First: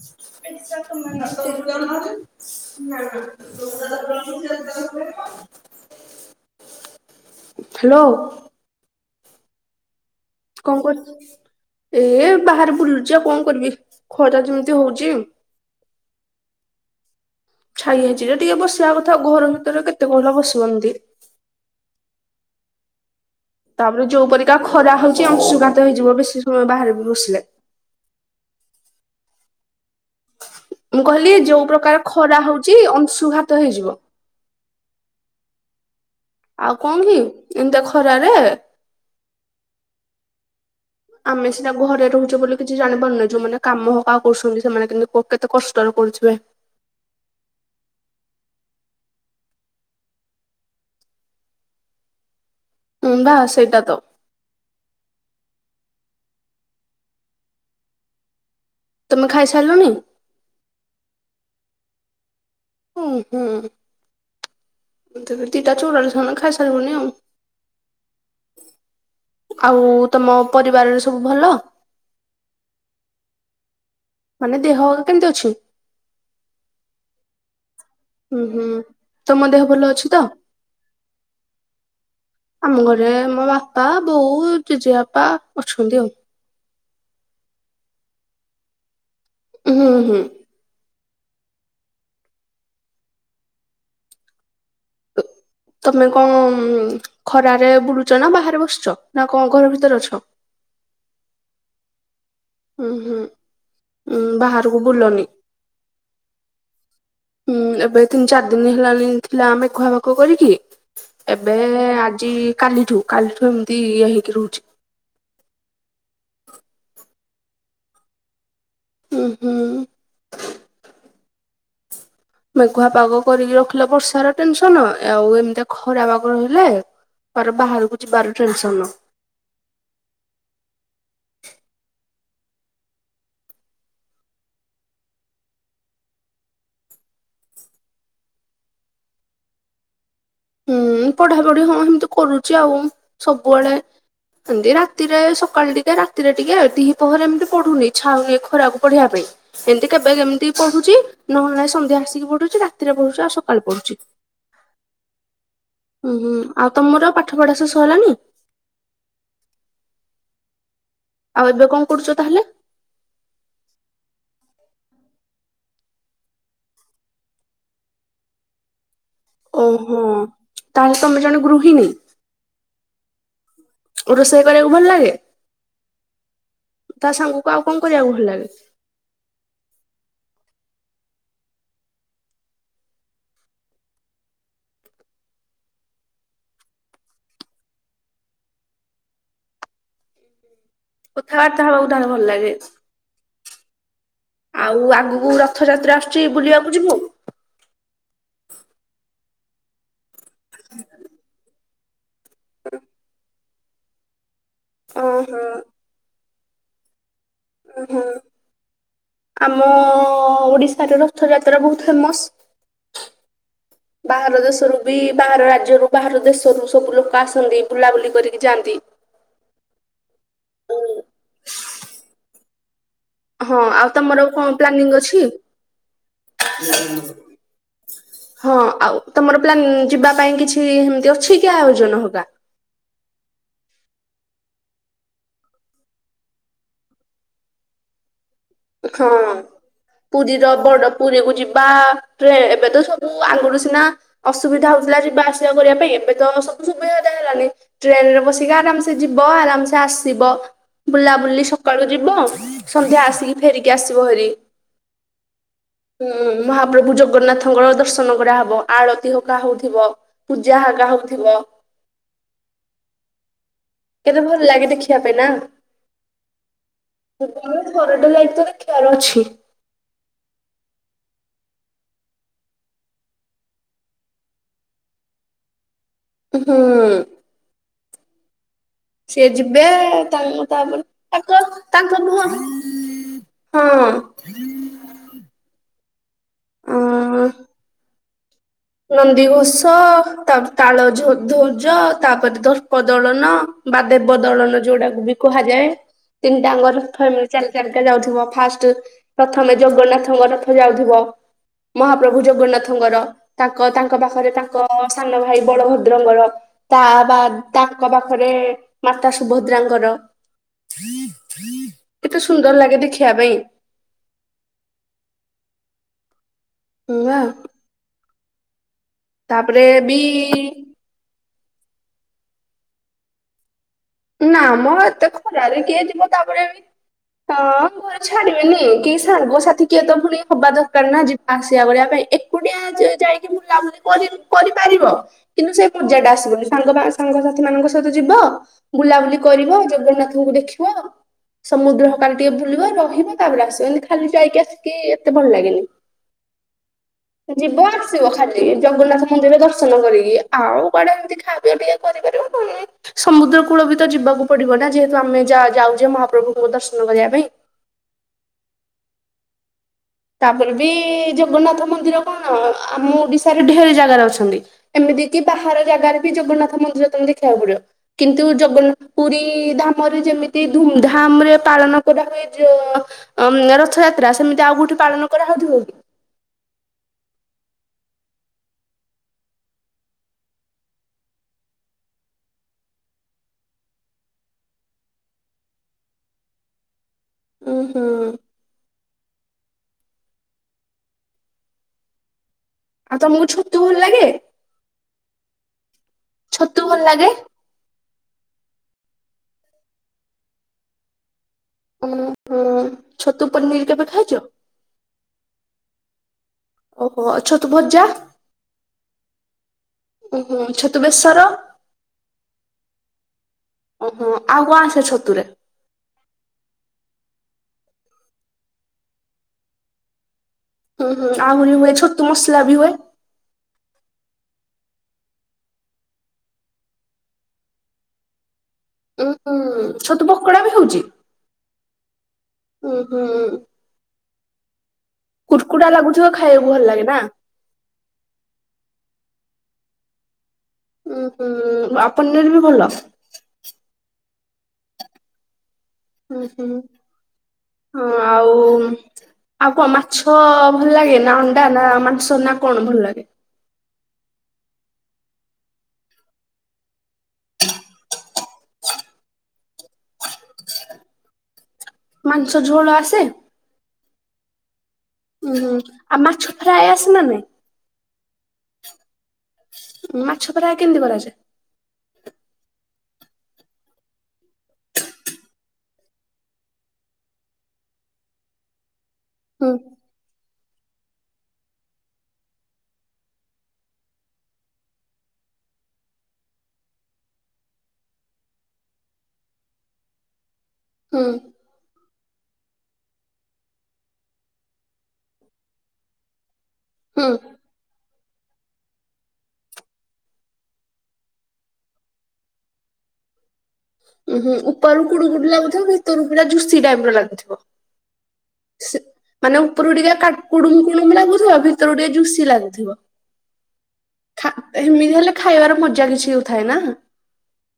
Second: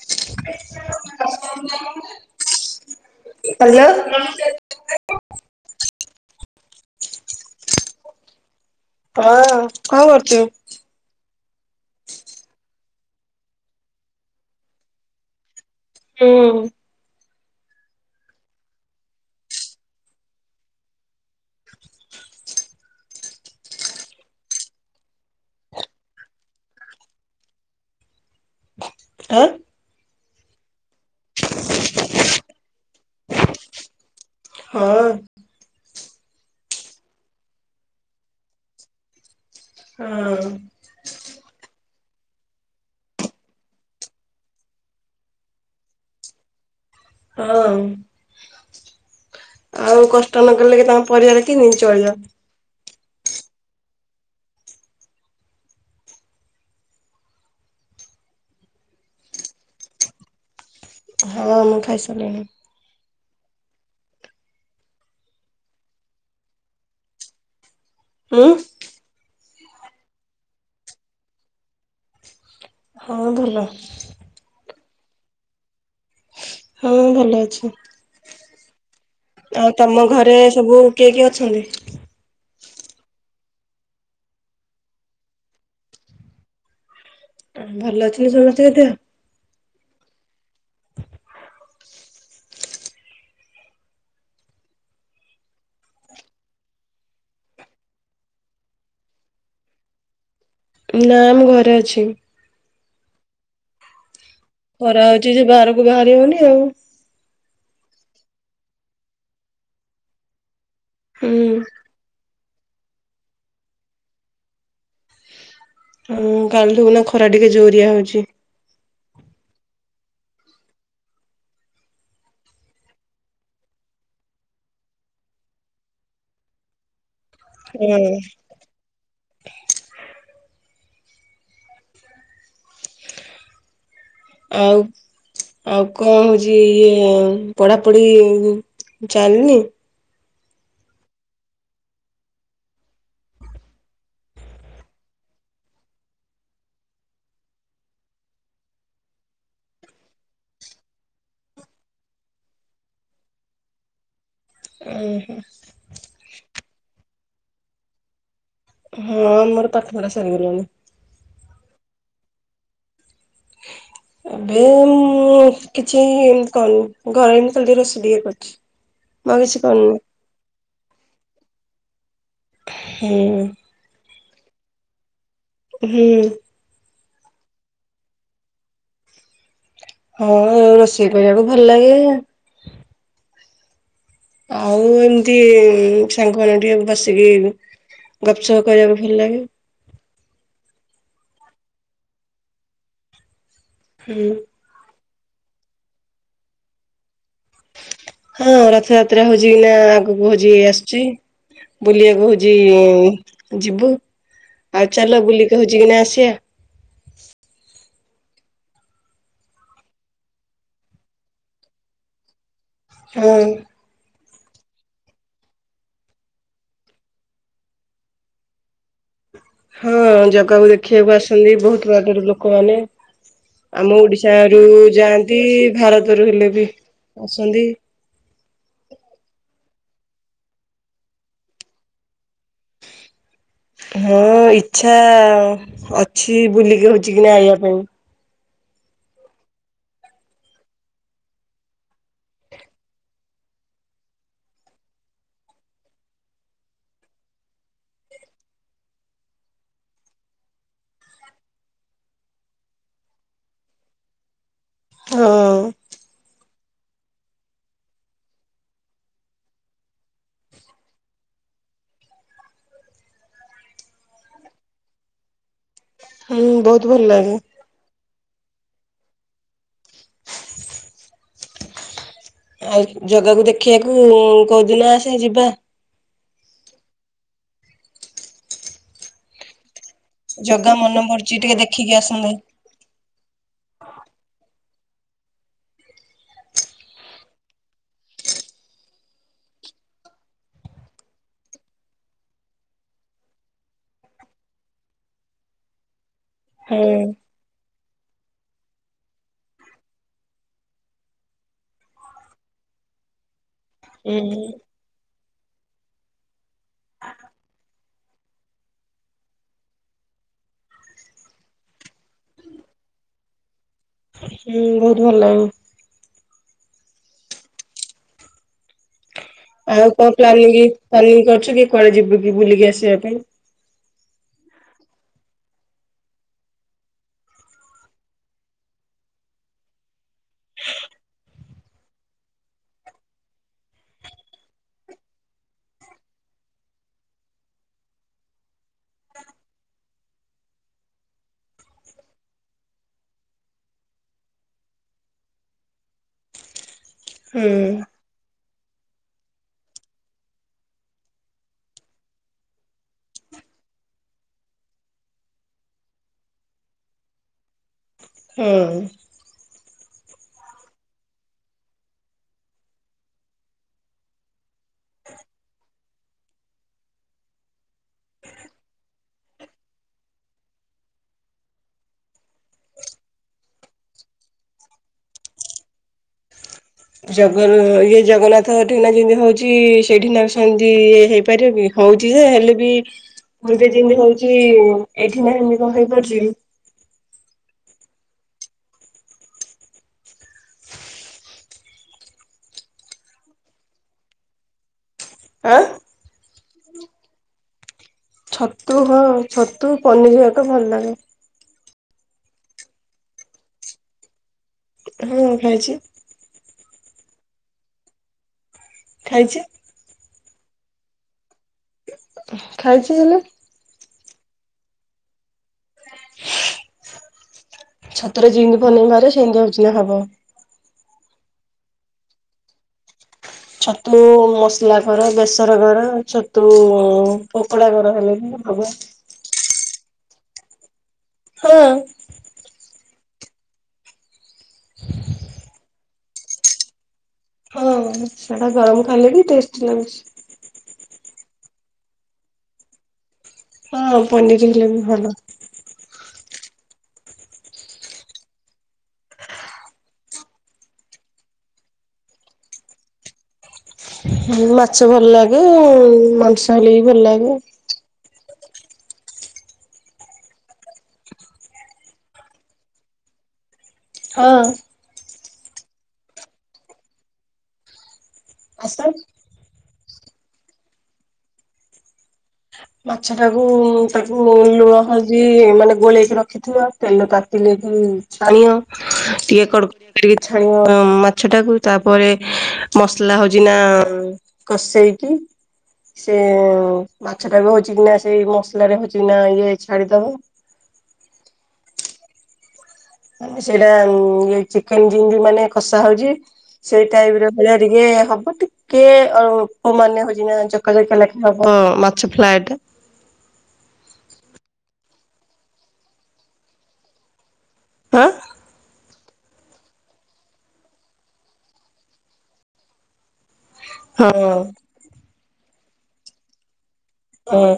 ପ ଏ ନା ନା ହ୍ୟାଲୋ ହ୍ୟାଲୋ। ହଁ କଣ କରୁ ଏ ବାହାରେ ବୁଲୁ ବୁଲୁଚି ଆଉ କଣ କରିବି ଖରା ଯେମିତି ହଉଛି। ହୁଁ। ଛାଇ ହେଇଛି ଯେ ଟିକେ ବସିବା କଥା, ଘର ଭିତରେ କେତେ କହିଲ ବସିବ ଏମିତି। ତାପରେ ଯୋଉ ପରିକା ଖରା ହଉଛି ଅଂଶୁଘାତ ହେଇଯିବ, ବେଶୀ ସମୟ ବାହାରେ ବି ବସିଲେ। ଆଁ। ମୁଁ କହିଲି ଯୋଉ ପ୍ରକାର ଖରା ହଉଛି ଅଂଶୁଘାତ ହେଇଯିବ। ହଁ। ଆଉ କଣ କି ଏମିତିଆ ଖରାରେ ହଁ। ଆମେ ସିନା ଘରେ ରହୁଛେ ବୋଲି କିଛି ଜାଣି ପାରୁନେ, ଯୋଉମାନେ କାମ ହକା କରୁଛନ୍ତି ସେମାନେ କିନ୍ତି କେତେ କଷ୍ଟର କରୁଥିବେ। ହଁ। ଆଉ କଷ୍ଟ ନକଲେ କି ତାଙ୍କ ପରିବାର କେମିତି ଚଳିବ? ହଁ ବା ସେଇଟା ତ। ତମେ ଖାଇସାରିଲଣି? ହଁ ମୁଁ ଖାଇସାରିଲିଣୀ। ହୁଁ ଉଁ ହୁଁ ତ ଦିଟା ଚୁଡ଼ ରେ ସାନ ଖାଇସାରିବନି ଆଉ। ହୁଁ। ଆଉ ତମ ପରିବାରରେ ସବୁ ଭଲ। ହଁ ଭଲ। ମାନେ ଦେହ କେମିତି ଅଛି। ହୁଁ ଭଲ ଅଛି। ହୁଁ ହୁଁ ତମ ଦେହ ଆଉ ଭଲ ତମ ଅଛି ତ? ଘରେ ସବୁ କିଏ କିଏ ଅଛନ୍ତି? ଆମ ଘରେ ମୋ ବାପା ବୋଉ ଜେଜେ ବାପା ଅଛନ୍ତି ଆଉ। ହୁଁ ଭଲ ଅଛି ନା ସମସ୍ତି ଙ୍କ ଦେହ। ହୁଁ ହୁଁ। ତମେ କଣ ଖରାରେ ବୁଲୁଛ ନା ବାହାରେ ବସିଛ ନା କଣ ଘର ଭିତରେ ଅଛ? ନା ମୁଁ ଘରେ ଅଛି। ହୁଁ ହୁଁ। ଉଁ ବାହାରକୁ ଖରା ବୁଲନି ହଉଛି ଯେ ବାହାରକୁ ବାହାରି ହଉନି ଆଉ। ହୁଁ ଏବେ ତିନି ଚାର ଦିନ ହେଲାଣି ଥିଲା ମେଘୁଆ ପାଗ କରିକି ହୁଁ ଏବେ ଆଜି। କାଲିଠୁ କାଲିଠୁ ଏମିତି ଇଏ ହେଇକି ରହୁଛି। ହୁଁ କାଲିଠୁ ଏଇନା ଖରା ଟିକେ ଜୋରିଆ ହଉଛି। ଉଁ ହୁଁ। ମେଘୁଆ ପାଗ କରିକି ରଖିଲେ ବର୍ଷାର ଟେନସନ ଆଉ ଏମିତି ଖରା ପାଗ ରହିଲେ। କୁଆଡ଼େ ହଁ ବାହାରକୁ ଯିବାର ଟେନସନ। ଆଉ। ଆଉ କଣ ହଉଛି ଇଏ ପଢାପଢି ଚାଲିନି। ହୁଁ ପଢାପଢି ହଁ ଏମିତି କରୁଛି ଆଉ ସବୁବେଳେ। ଏମିତି ରାତିରେ ସକାଳେ ଟିକେ ରାତିରେ ଟିକେ ଦି ପହରେ ଏମିତି ପଢୁନି ଇଚ୍ଛା ହଉନି ଏ ଖରାକୁ ପଢିବା ପାଇଁ। ଏମିତି କେବେ କେମିତି ପଢୁଛି ନହେଲେ ନାଇଁ ସନ୍ଧ୍ୟା ଆସିକି ପଢୁଛି ରାତିରେ ପଢୁଛି ଆଉ ସକାଳେ ପଢୁଛି। ହ ହୁଁ ହୁଁ ଆଉ ତମର ପାଠ ପଢା ସବୁ ସଇଲାନି। ହୁଁ ମୋର ପାଠ ପଢା ସରିଗଲାଣି। ଆଉ ଏବେ କଣ କରୁଛ ତାହେଲେ? ହ ଏବେ ମୁଁ କିଛି ଏଇ ଏମିତି କରିନି ଘରେ ଏମିତି ଖାଲି ଟିକେ ରୋଷେଇ ଟିକେ କରୁଚି। ହ ଓହୋ ତାହେଲେ ତମେ ଜଣେ ଗୃହିଣୀ। ହୁଁ। ରୋଷେଇ କରିବାକୁ ଭଲ ଲାଗେ। ହୁଁ। ତା ସାଙ୍ଗକୁ ଆଉ କଣ କରିବାକୁ ଭଲ ଲାଗେ। ହଁ ରୋଷେଇ କରିବାକୁ ଭଲ ଲାଗେ। ଆଉ ଏମିତି ସାଙ୍ଗ ମାନଙ୍କ ଟିକେ ବସିକି। ଗପସପ କରିବାକୁ ଭଲ ଲାଗେ। କଥା ବାର୍ତ୍ତା ହବାକୁ ତାହେଲେ ଭଲ ଲାଗେ। ହୁଁ। ଆଉ ଆଗକୁ ରଥଯାତ୍ରା ଆସୁଛି ବୁଲିବାକୁ ଯିବୁ। ହଁ ରଥଯାତ୍ରା ହଉଛି ଏଇନା ଆଗକୁ ହଉଛି ଆସୁଛି ବୁଲିବା କହୁଛି ଯିବୁ ଆଉ ଚାଲ ଓହୋ ବୁଲିକି ହଉଛି କିନା ଆସିଆ। ହୁଁ। ଆମ ଓଡ଼ିଶାରେ ରଥଯାତ୍ରା ବହୁତ ଫେମସ। ହୁଁ। ବାହାର ଦେଶରୁ ବି ବାହାର ରାଜ୍ୟରୁ ବାହାର ଦେଶରୁ ସବୁ ଲୋକ ଆସନ୍ତି ବୁଲାବୁଲି କରିକି ଯାଆନ୍ତି। ହୁଁ ଜଗାକୁ ଦେଖିବାକୁ ଆସନ୍ତି ବହୁତ ବାଟରୁ ଲୋକମାନେ। ହଁ ଆଉ ଆମ ତମର ଓଡିଶ କଣ ରୁ ପ୍ଲାନିଂ ଅଛି? ଯାଆନ୍ତି, ଭାରତରୁ ହେଲେ ବି ଆସନ୍ତି। ହଁ ଆଉ ତମର ପିଲା ଯିବା ପାଇଁ କିଛି ଏମତି ଅଛି କି ଆୟୋଜନ ହବା? ହଁ ଇଚ୍ଛା ଅ ହଁ। ପୁରୀର ବଡ ପୁରୀ କୁ ଯିବା ଟେ ଏବେ ତ ସବୁ ଯିବା ଆସିବା କରିବା ପାଇଁ ଏବେ ତ ସବୁ ସୁବିଧା ହେଲାନି ଟ୍ରେନ ରେ ବସିକି ଆରାମସେ ଯିବ, ଆରାମସ ଆସିବ, ବୁଲାବୁଲି ସକାଳୁ ଯିବ ସନ୍ଧ୍ୟା ଆସିକି ଫେରିକି ଆସିବ ଭରି। ହଁ। ମହାପ୍ରଭୁ ଜଗନ୍ନାଥଙ୍କର ଦର୍ଶନ କରାହବ ଆଳତି ହରିକା ହଉଥିବ ପୂଜା ହକା ହଉଥିବ। କେତେ ଭଲ ଲାଗେ ଦେଖିବା ପାଇଁ ନା, ହୁଁ ବହୁତ ଭଲ ଲାଗେ। ଘରଟେ ଲାଗ ଅଛି। ଆଉ ଜଗାକୁ ଦେଖିବାକୁ କୋଉଦିିନ ଆସ ଯିବା? ହୁଁ। ସେ ଯିବେ ତାଙ୍କୁ ଜଗା ତାପରେ ମନେ ତାଙ୍କ ପଡୁଛି ଟିକେ ଦେଖିକି ତାଙ୍କ ମୁହଁ ଆସନ୍ତେ। ହଁ। ଓ। ନନ୍ଦିଘୋଷ ତାପରେ ତାଳ ଧୋ ଧର୍ଜ ତାପରେ ଧର୍ପ ଦଳନ। ବା ଦେବ ଦଳନ ଯଉଟାକୁ ବି କୁହାଯାଏ ହଁ ତିନିଟାଙ୍ଗର ଥଏ ମ ଚାରି ଚାରି ଯାଉଥିବ ଫାଷ୍ଟ ପ୍ରଥମେ ଜଗନ୍ନାଥଙ୍କ ରଥ ଯାଉଥିବ। ମହାପ୍ରଭୁ ଜଗନ୍ନାଥଙ୍କର ତାଙ୍କ ତାଙ୍କ ହୁଁ ପାଖରେ ତାଙ୍କ ସାନ ଭାଇ ବଳଭଦ୍ରଙ୍କର ତା ବା ତାଙ୍କ ପାଖରେ ମାତା ସୁଭଦ୍ରାଙ୍କର। କେତେ ସୁନ୍ଦର ଲାଗେ ଦେଖିବା ପାଇଁ। ହୁଁ ବହୁତ ଭଲ ଲାଗେ। ନା। ଆଉ କଣ ପ୍ଲାନିଂ ପ୍ଲାନିଂ କରୁଛ କି କୁଆଡେ ଯିବୁ କି ବୁଲିକି ଆସିବା ପାଇଁ? ନା ମ ଏତେ ଖରାରେ କିଏ ଯିବ ତାପରେ ହଁ ଘରେ ଛାଡିବେନି କେହି ସାଙ୍ଗ ସାଥି କିଏ ତ ପୁଣି ହବା ଦରକାର ନା ଯିବା ଆସିବା ଭଳିଆ ପାଇଁ। ଏକୁଟିଆ ଯାଇକି ବୁଲାବୁଲି କରିପାରିବ କିନ୍ତୁ ସେ ପୂଜା ଟା ଆସିବନି ସାଙ୍ଗ ସାଙ୍ଗସାଥି ମାନଙ୍କ ସହିତ ଯିବ ବୁଲାବୁଲି କରିବ ଜଗନ୍ନାଥଙ୍କୁ ଦେଖିବ। ସମୁଦ୍ର ହକାଲି ଟିକେ ବୁଲିବ ରହିବ ତାପରେ ଆସିବ ଏତି ଖାଲି ଯାଇକି ଆସିକି ଏତେ ଭଲ ଲାଗେନି। [inaudible] ଯିବ ଆସିବ ଖାଲି। ଜଗନ୍ନାଥ ମନ୍ଦିରରେ ଦର୍ଶନ କରିକି ଆଉ କୁଆଡେ ଏମିତି ଖାଇବିବା ଟିକେ କରିପାରିବ କ ସମୁଦ୍ର କୂଳ ବି ତ ଯିବାକୁ ପଡିବ ନା ଯେହେତୁ ଆମେ ଯାଉଛେ ମହାପ୍ରଭୁଙ୍କ ଦର୍ଶନ କରିବା ପାଇଁ। ହୁଁ। ତାପରେ ବି ଜଗନ୍ନାଥ ମନ୍ଦିର କଣ ଆମ ଓଡିଶାରେ ଢେରେ ଜାଗାରେ ଅଛନ୍ତି। ଏମତି କି ବାହାର ଜାଗାରେ ବି ଜଗନ୍ନାଥ ମନ୍ଦିର ତମେ ଦେଖିବାକୁ ପଡିବ କିନ୍ତୁ ଜଗନ୍ନାଥ ପୁରୀ ଧାମ ଯେମିତି ଧୁମଧାମ ରେ ପାଳନ କରା ହୁଏ ରଥଯାତ୍ରା ସେମିତି ଆଉ ଗୋଟେ ପାଳନ କରାହୋଉଥିବ। ଜଗ ଇଏ ଜଗନ୍ନାଥ [unintelligible] ଯେମିତି ହଉଛି ସେଇଠିନା ସେମିତି ଇଏ ହେଇପାରିବ କି ହ ହଉଛି ଯେ ହେଲେ ବି ପୂର୍ବେ ଯେମିତି ହଉଛି ଏଇଠି ନାଁ ଏମତି କ ହେଇପାରୁଛି। ହୁଁ ହୁଁ। ଆଉ ତ ମର ଛୋଟ ତୁ ଭଲ ଲାଗେ। ଆ। ଛତୁ ଭଲ ଲାଗେ? ଛତୁ ହଁ ଛତୁ ପନିରିବା ଟା ଭଲ ଲାଗେ। ହ ହ ଛତୁ ପନିର କେବେ ଖାଇଚ? ହୁଁ ଖାଇଚି। ଓହୋ ଛତୁ ଭଜା। ଖାଇଚି, ଓହୋ ଛତୁ ବେଶର। ଖାଇଛି ହେଲେ ଓହୋ ଆଉ କଣ ଆସେ ଛତୁରେ। ଛତୁରେ ଜିନ୍ତି ଵନେଇ ବାରେ ସିନ୍ତି ହଉଚି ହବ। ହୁଁ ହୁଁ ଆହୁରି ହୁଏ ଛତୁ ମସଲା ବି ହୁଏ। ଛତୁ ମସଲା କର ବେସର କର ଛତୁ ପକୋଡା କର ହେଲେ ବି ହବ। ଉଁ ଉଁ ଛତୁ ପକୋଡା ବି ହଉଛି। ହଁ। ଉଁ ହୁଁ। ଛତୁଆ ଖାଇବାକୁ ଭଲ ଲାଗେ ନା। ହଁ ସେଟା ଗରମ ଖାଇଲେ ବି ଟେଷ୍ଟି ଲାଗୁଛି। ଉୁଁ ହୁଁ ଆପନର ବି ଭଲ। ହଁ ପନିର ହେଲେ ବି ଭଲ। ହଁ ହୁଁ ହଁ ଆଉ ଆଉ କଣ ମାଛ ଭଲ ଲାଗେ ନା ଅଣ୍ଡା ନା ମାଂସ ନା କଣ ଭଲ ଲାଗେ। ମାଛ ଭଲ ଲାଗେ ମାଂସ ହେଲେ ବିି ଭଲ ଲାଗେ। ମାଂସଝୋଳ ଆସେ? ହଁ। ଉୁଁ ଆଉ ମାଛ ଫ୍ରାଏ ଆସେ ନା ନାଇଁ। ଆସେ। ମାଛ ପରା କେମିତି କରାଯାଏ। ମାଛ ଟାକୁ ତାକୁ ଲୁଣ ହଳଦି ମାନେ ଗୋଳେଇକି ରଖିଥିବ ତେଲ ତାତିଲେ ଛାଣିଅ ଟିକେ ହୁଁ କଡ଼କଡ଼ିକି ଛାଣିଅ ମାଛ ଟାକୁ ତାପରେ ମସଲା ହଉଛି ନା କଷେଇକି ସେଏ ଏଁ ମା ମାଛ ଟାକୁ ବି ହଉଛି କିନା ସେଇ ମସଲା ରେ ହଉଛିନା ଇଏ ଛାଡିଦବ। ହୁଁ। ମାନେ ସେଇଟା ଇ ଚିକେନ ଜିନ୍ତି ମାନେ କଷା ହଉଛି। ସେଇ ହୁଁ ଟାଇପ ରେ ଭଳିଆ ଟିକେ ହବ। ଟିକେ ଅମାନିଆ ହୋଇକି ନା ଜକା ଜକି ଲେଖା ହବ ମାଛ ଫ୍ଲାଏଟା। ହ [inaudible] ଉ ହୁ ଉପରୁ କୁଡୁ କୁଡୁ ଲାଗୁଥିବ ଭିତରୁ ପୁରା ଜୁସି ଟାଇପ ର ଲାଗୁଥିବ। ଆଁ। ମାନେ ଉପରକୁ ଟିକେ କୁଡୁମ କୁଡୁମ ଲାଗୁଥିବ ଭିତରକୁ ଟିକେ ଜୁସି ଲାଗୁଥିବ। ହଁ ଏମିତି ହେଲେ ଖାଇବାର ମଜା କିଛି ଉ ଥାଏ ନା। ହଉଁ।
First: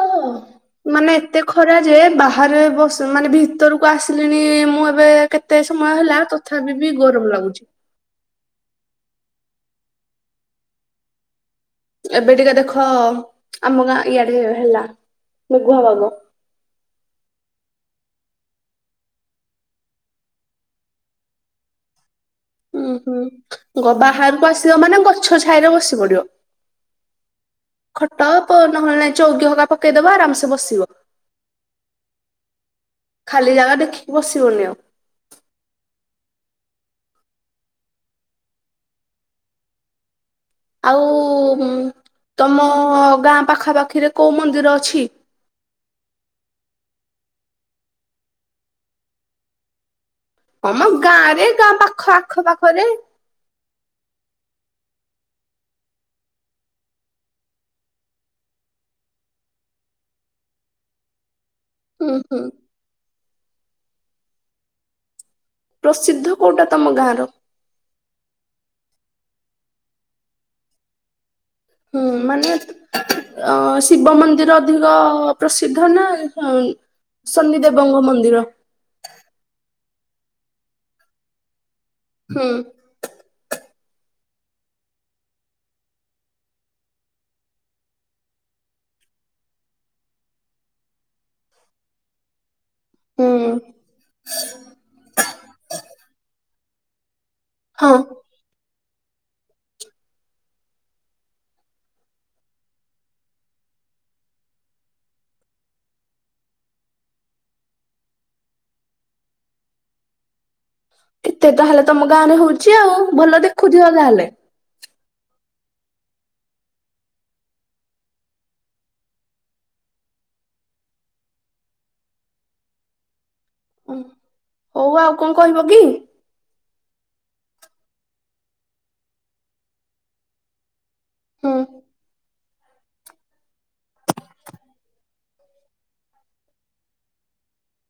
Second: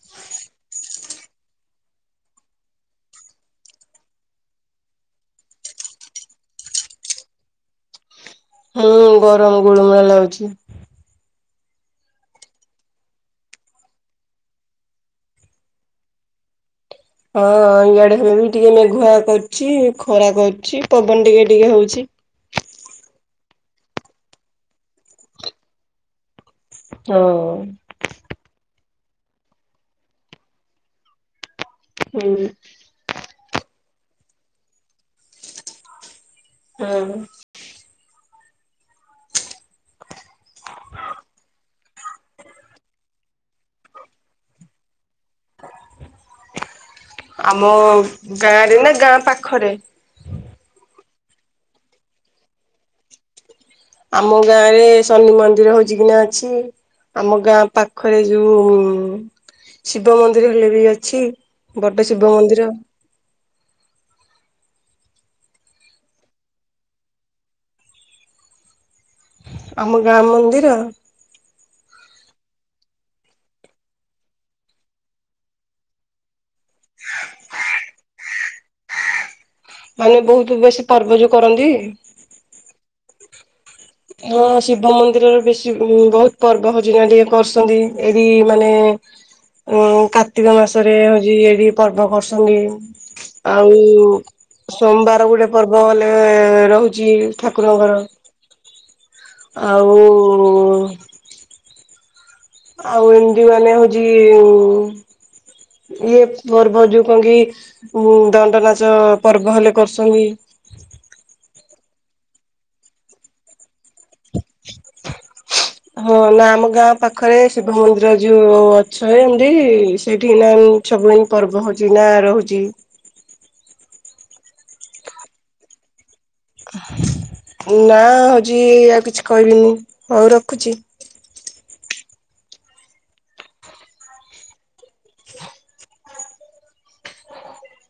ହଁ ଅଁ। ମାନେ ଏତେ ଖରା ଯେ ବାହାରେ ବସି ମାନେ ଭିତରକୁ ଆସିଲିଣି ମୁଁ ଏବେ କେତେ ମୟ ହେଲା ତଥାପି ବି ଗରମ ଲାଗୁଛି। ହୁଁ ଗରମ ଗୁଳୁମୁଳା ଲାଗୁଚି। ଏବେ ଟିକେ ଦେଖ ଆମ ଗାଁ ଇଆଡେ ହେ ହେଲା। ମେଘୁଆ ପାଗ। ହଁ ଇଆଡେ ବି ଟିକେ ମେଘୁଆ କରୁଚି ଖରା କରୁଚି ପବନ ଟିକେ ଟିକେ ହଉଚି। ଉୁଁ ହୁଁ ଗ ବାହାରକୁ ଆସିବ ମାନେ ଗଛ ଛାଇରେ ବସି ପଡିବ। ହଁ ଖଟ ପୋର ନହଲେ ନାଇଁ। ଚୌକି ହକା ପକେଇଦବ ଆରାମସେ ବସିବ। ହୁଁ। ଖାଲି ଜାଗା ଦେଖିକି ବସିବନି ଆଉ। ହଁ। ଆଉ ତମ ଗାଁ ପାଖାପାଖିରେ କୋଉ ମନ୍ଦିର ଅଛି? [inaudible] ଆମ ଗାଁରେ ନା ଗାଁ ପାଖରେ? ହଁ ମ ଗାଁ ରେ ଗାଁ ପାଖ ଆଖ ପାଖରେ ଆମ ଗାଁ ରେ ଶନି ମନ୍ଦିର ହଉଛି କି ନା ଅଛି। ଆମ ଗାଁ ପାଖରେ ଯୋଉ ଶିବ ମନ୍ଦିର ହେଲେ ବି ଅଛି। ବଡ ହୁଁ ଶିବ ହୁଁ ମନ୍ଦିର। ପ୍ରସିଦ୍ଧ କୋଉଟା ତମ ଗାଁର? ଆମ ଗାଁ ମନ୍ଦିର ହୁଁ ମାନେ ଅ ଶିବ ମନ୍ଦିର ଅଧିକ ପ୍ରସିଦ୍ଧ ନା ସନି ଦେବଙ୍କ ମନ୍ଦିର। ମାନେ ବହୁତ ବେଶୀ ପର୍ବ ଯଉ କରନ୍ତି। ହୁଁ। ହଁ ଶିବ ମନ୍ଦିରରେ ବେଶୀ ବହୁତ ପର୍ବ ହଉଛି ନା ଟିକେ କରୁସନ୍ତି ଏଠି ମାନେ କାର୍ତ୍ତିକ ମାସରେ ହଉଛି ଏଇଠି ପର୍ବ କରୁସନ୍ତି। ହୁଁ ଆଉ ସୋମବାର ଗୋଟେ ପର୍ବ ହେଲେ ରହୁଛି। ଠାକୁର ହଁ ଘର ଆଉ ଆଉ ଏମିତି ମାନେ ହଉଛି ଇଏ ପର୍ବ ଯୋଉ କଣ କି ଦଣ୍ଡ ନାଚ ପର୍ବ ହେଲେ କରୁ ଛନ୍ତି। ଏତେ ତାହଲେ ତମ ଗାଁ ରେ ହଉଛି ଆଉ ଭଲ ଦେଖୁଥିବ ତାହେଲେ। ହଁ ନା ଆମ ଗାଁ ପାଖରେ ଶିବ ମନ୍ଦିର ଯୋଉ ଅଛନ୍ତି ଏମତି ସେଠି ନା ବୁ ପର୍ବ ହଉଛି ନା ରହୁଛି। ଓଁ ହଉ ଆଉ କଣ କହିବ କି? [inaudible] ନା ହଉଛି ଆଉ କିଛି କହିବିନି ହଉ ରଖୁଛି। ହୁଁ [inaudible] [inaudible]